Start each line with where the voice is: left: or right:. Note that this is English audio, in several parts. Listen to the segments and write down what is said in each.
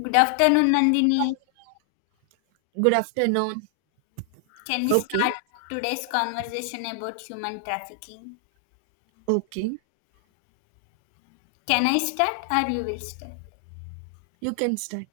left: Good afternoon, Nandini.
right: Good afternoon.
left: Can we
right: Okay.
left: start today's conversation about human trafficking?
right: Okay.
left: Can I start or you will start?
right: You can start.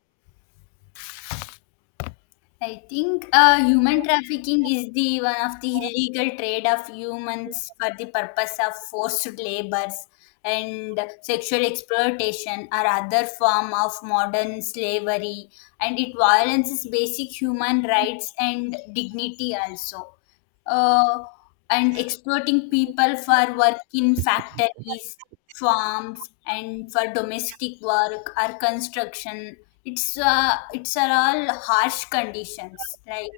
left: I think human trafficking is the one of the illegal trade of humans for the purpose of forced labors and sexual exploitation or other form of modern slavery, and it violates basic human rights and dignity also uh, and exploiting people for work in factories, farms, and for domestic work or construction. It's are all harsh conditions like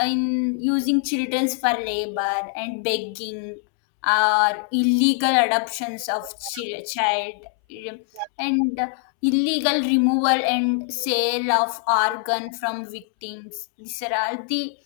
left: in using childrens for labor and begging or illegal adoptions of child, and illegal removal and sale of organ from victims. These are all the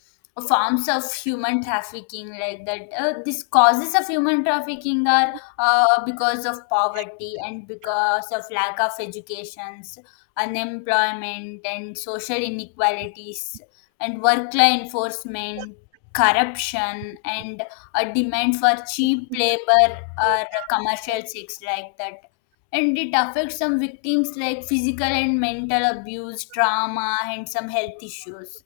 left: forms of human trafficking like that. These causes of human trafficking are because of poverty and because of lack of educations, unemployment and social inequalities, and work law enforcement, corruption, and a demand for cheap labor or commercial sex like that. And it affects some victims like physical and mental abuse, trauma, and some health issues,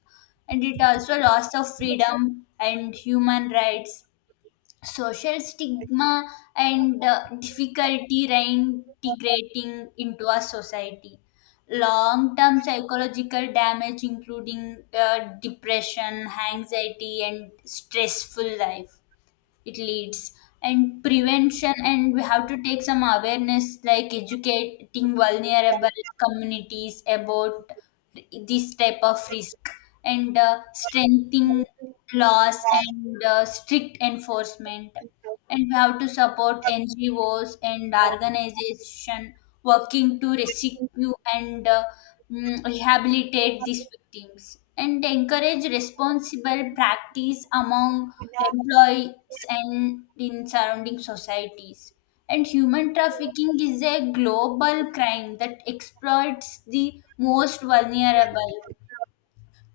left: and it also loss of freedom and human rights, social stigma, and difficulty reintegrating into a society, long term psychological damage including depression, anxiety, and stressful life it leads. And prevention, and we have to take some awareness like educating vulnerable communities about this type of risk, and strengthening laws, and strict enforcement. And we have to support NGOs and organization working to rescue and rehabilitate these victims, and encourage responsible practice among employees and in surrounding societies. And human trafficking is a global crime that exploits the most vulnerable.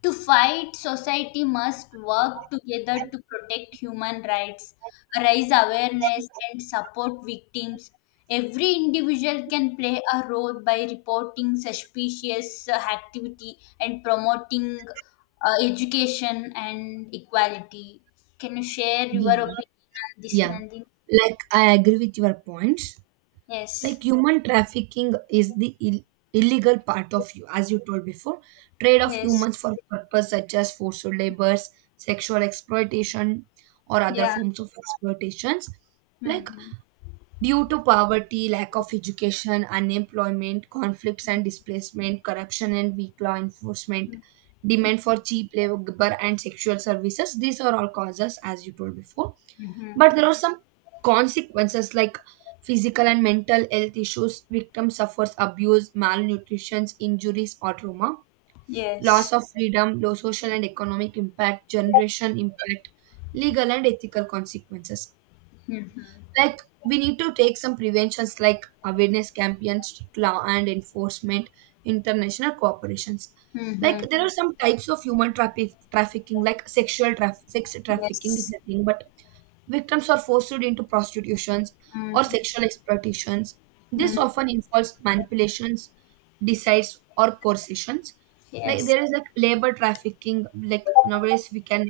left: To fight, society must work together to protect human rights, raise awareness, and support victims. Every individual can play a role by reporting suspicious activity and promoting education and equality. Can you share your
right: Yeah.
left: opinion on this,
right: Yeah.
left: Nandini?
right: Like I agree with your points.
left: Yes,
right: Like human trafficking is the illegal part of you, as you told before, trade of
left: yes,
right: humans for purpose such as forced labors, sexual exploitation, or other
left: yeah.
right: forms of exploitations. Like
left: Mm-hmm.
right: due to poverty, lack of education, unemployment, conflicts and displacement, corruption and weak law enforcement, demand for cheap labor and sexual services. These are all causes, as you told before.
left: Mm-hmm.
right: But there are some consequences like physical and mental health issues. Victim suffers abuse, malnutrition, injuries, or trauma. Loss
left: Yes.
right: of freedom, low social and economic impact, generation impact, legal and ethical consequences,
left: Mm-hmm.
right: like we need to take some preventions like awareness campaigns, strict law and enforcement, international cooperations. Like
left: Mm-hmm.
right: there are some types of human trafficking, like sex trafficking is
left: Yes.
right: nothing but victims are forced into prostitutions or
left: Mm-hmm.
right: sexual exploitations. This often involves manipulations, decides, or coercitions. Like
left: Yes.
right: there is like labor trafficking. Like nowadays we can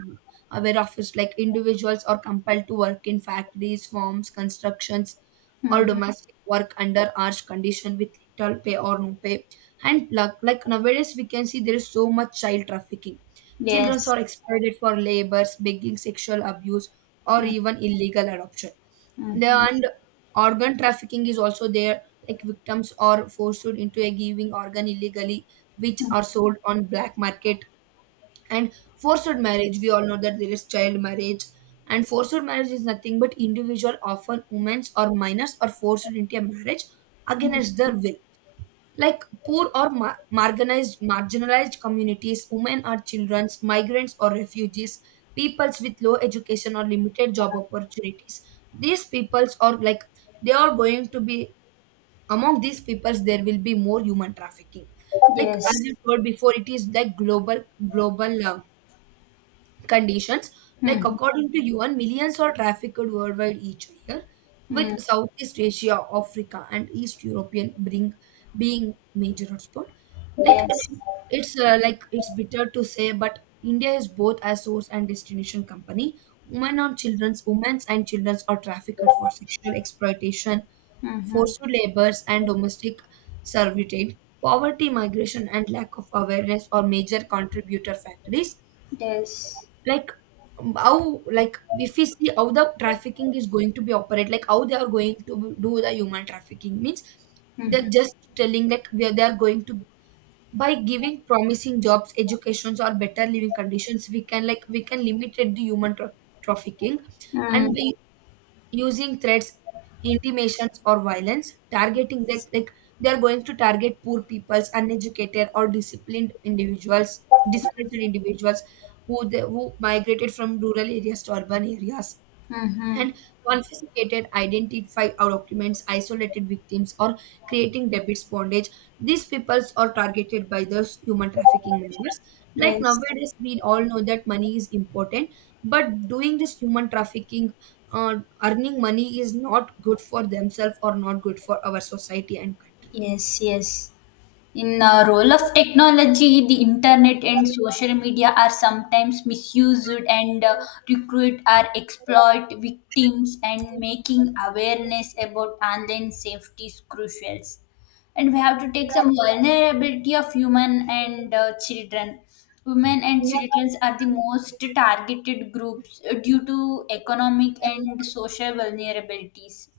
right: aware of is like individuals are compelled to work in factories, farms, constructions, or
left: Hmm.
right: domestic work under harsh condition with little pay or no pay. And like, nowadays we can see there is so much child trafficking. Children
left: Yes.
right: are exploited for labors, begging, sexual abuse, or even illegal adoption. There
left: Mm-hmm.
right: and organ trafficking is also there, like victims are forced into a giving organ illegally, which are sold on black market. And forced marriage, we all know that there is child marriage. And forced marriage is nothing but individual, often women or minors, are forced into a marriage against their will, like poor or marginalized communities, women or children, migrants or refugees, peoples with low education or limited job opportunities. These peoples are like they are going to be, among these peoples there will be more human trafficking. Like
left: Yes.
right: as you told before, it is like global, conditions, like
left: Mm-hmm.
right: according to UN, millions are trafficked worldwide each year, with southeast asia, africa, and east european bring being major hotspot. Like
left: Yes.
right: it's like it's bitter to say, but India is both a source and destination company. Women's and children's are trafficked for sexual exploitation,
left: Mm-hmm.
right: forced labors, and domestic servitude. Poverty, migration, and lack of awareness are major contributor factors.
left: Yes.
right: Like how, like if we see how the trafficking is going to be operate, like how they are going to do the human trafficking means they're just telling like where they are going to, by giving promising jobs, educations, or better living conditions, we can, like we can limit the trafficking. And
left: Mm-hmm.
right: by using threats, intimations, or violence, targeting that, like they are going to target poor peoples, uneducated or disciplined individuals, displaced individuals who they, who migrated from rural areas to urban areas,
left: Mm-hmm.
right: and confiscated identify our documents, isolated victims, or creating debits bondage. These peoples are targeted by those human trafficking measures. Like
left: Yes.
right: nowadays, we all know that money is important, but doing this human trafficking, uh, earning money is not good for themselves or not good for our society and country.
left: Yes. Yes. In the role of technology, the internet and social media are sometimes misused and recruit or exploit victims, and making awareness about online safety is crucial. And we have to take some vulnerability of human and children. Women and children are the most targeted groups due to economic and social vulnerabilities.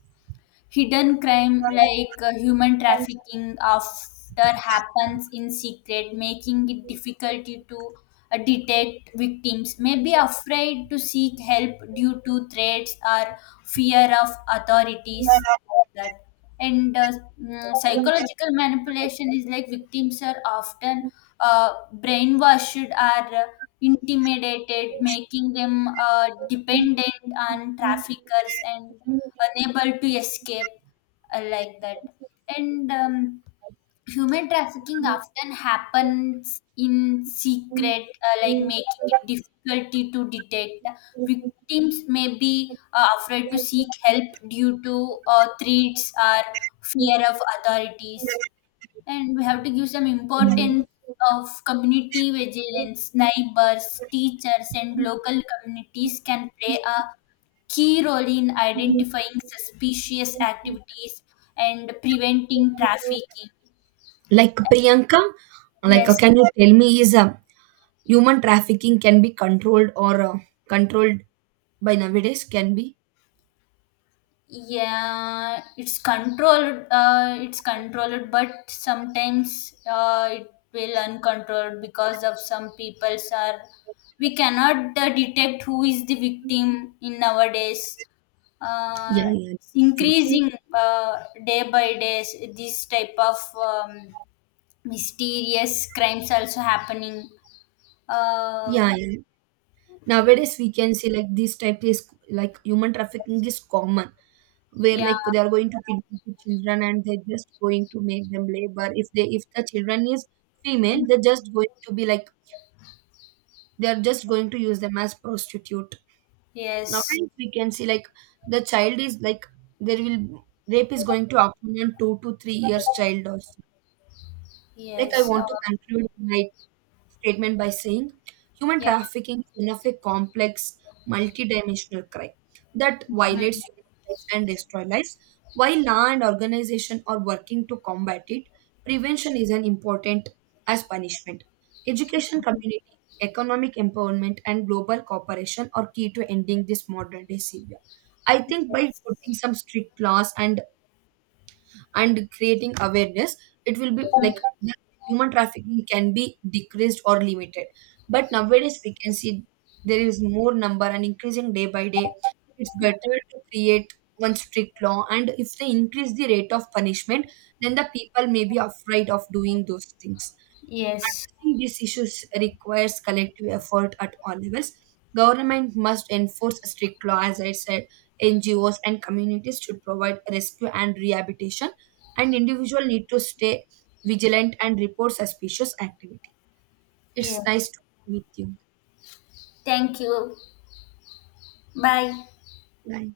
left: Hidden crime like human trafficking after happens in secret, making it difficult to detect victims. May be afraid to seek help due to threats or fear of authorities. That and uh, Psychological manipulation is like victims are often uh, brainwashed or uh, intimidated, making them dependent on traffickers and unable to escape like that and Human trafficking often happens in secret, like making it difficulty to detect. Victims may be afraid to seek help due to threats or fear of authorities. And we have to give some
right: Mhm.
left: importance of community vigilance. Neighbors, teachers, and local communities can play a key role in identifying suspicious activities and preventing trafficking.
right: Like Priyanka, like
left: Yes,
right: can you tell me, is human trafficking can be controlled, or controlled by nowadays? Can be.
left: yeah, it's controlled. It's controlled, but sometimes it will uncontrolled because of some people's are. We cannot detect who is the victim in nowadays, uh,
right: Yeah, yeah, true.
left: increasing day by day, this type of mysterious crimes also happening. uh,
right: Yeah, yeah. Nowadays we can see like this type is, like human trafficking is common, where
left: yeah.
right: like they are going to kidnap the children and they're just going to make them labor. If the children is female, they're just going to be like, they are just going to use them as prostitute.
left: Yes.
right: Nowadays we can see like the child is like there will rape is going to happen on 2 to 3 years child also. Like I
left: Yes.
right: want to conclude my statement by saying human
left: Yeah.
right: trafficking is one of a complex, multidimensional crime that
left: Mhm.
right: violates human rights and destroys lives. While law and organization are working to combat it, prevention is as important as punishment. Education community, economic empowerment, and global cooperation are key to ending this modern day severe. I think by putting some strict laws, and creating awareness, it will be like the human trafficking can be decreased or limited. But nowadays we can see there is more number and increasing day by day. It's better to create one strict law, and if they increase the rate of punishment, then the people may be afraid of doing those things.
left: Yes.
right: Addressing these issues requires collective effort at all levels. Government must enforce strict law, as I said. NGOs and communities should provide rescue and rehabilitation, and individual need to stay vigilant and report suspicious activity. It's nice
left: Yes,
right: talking with you.
left: thank you. Bye.
right: Bye.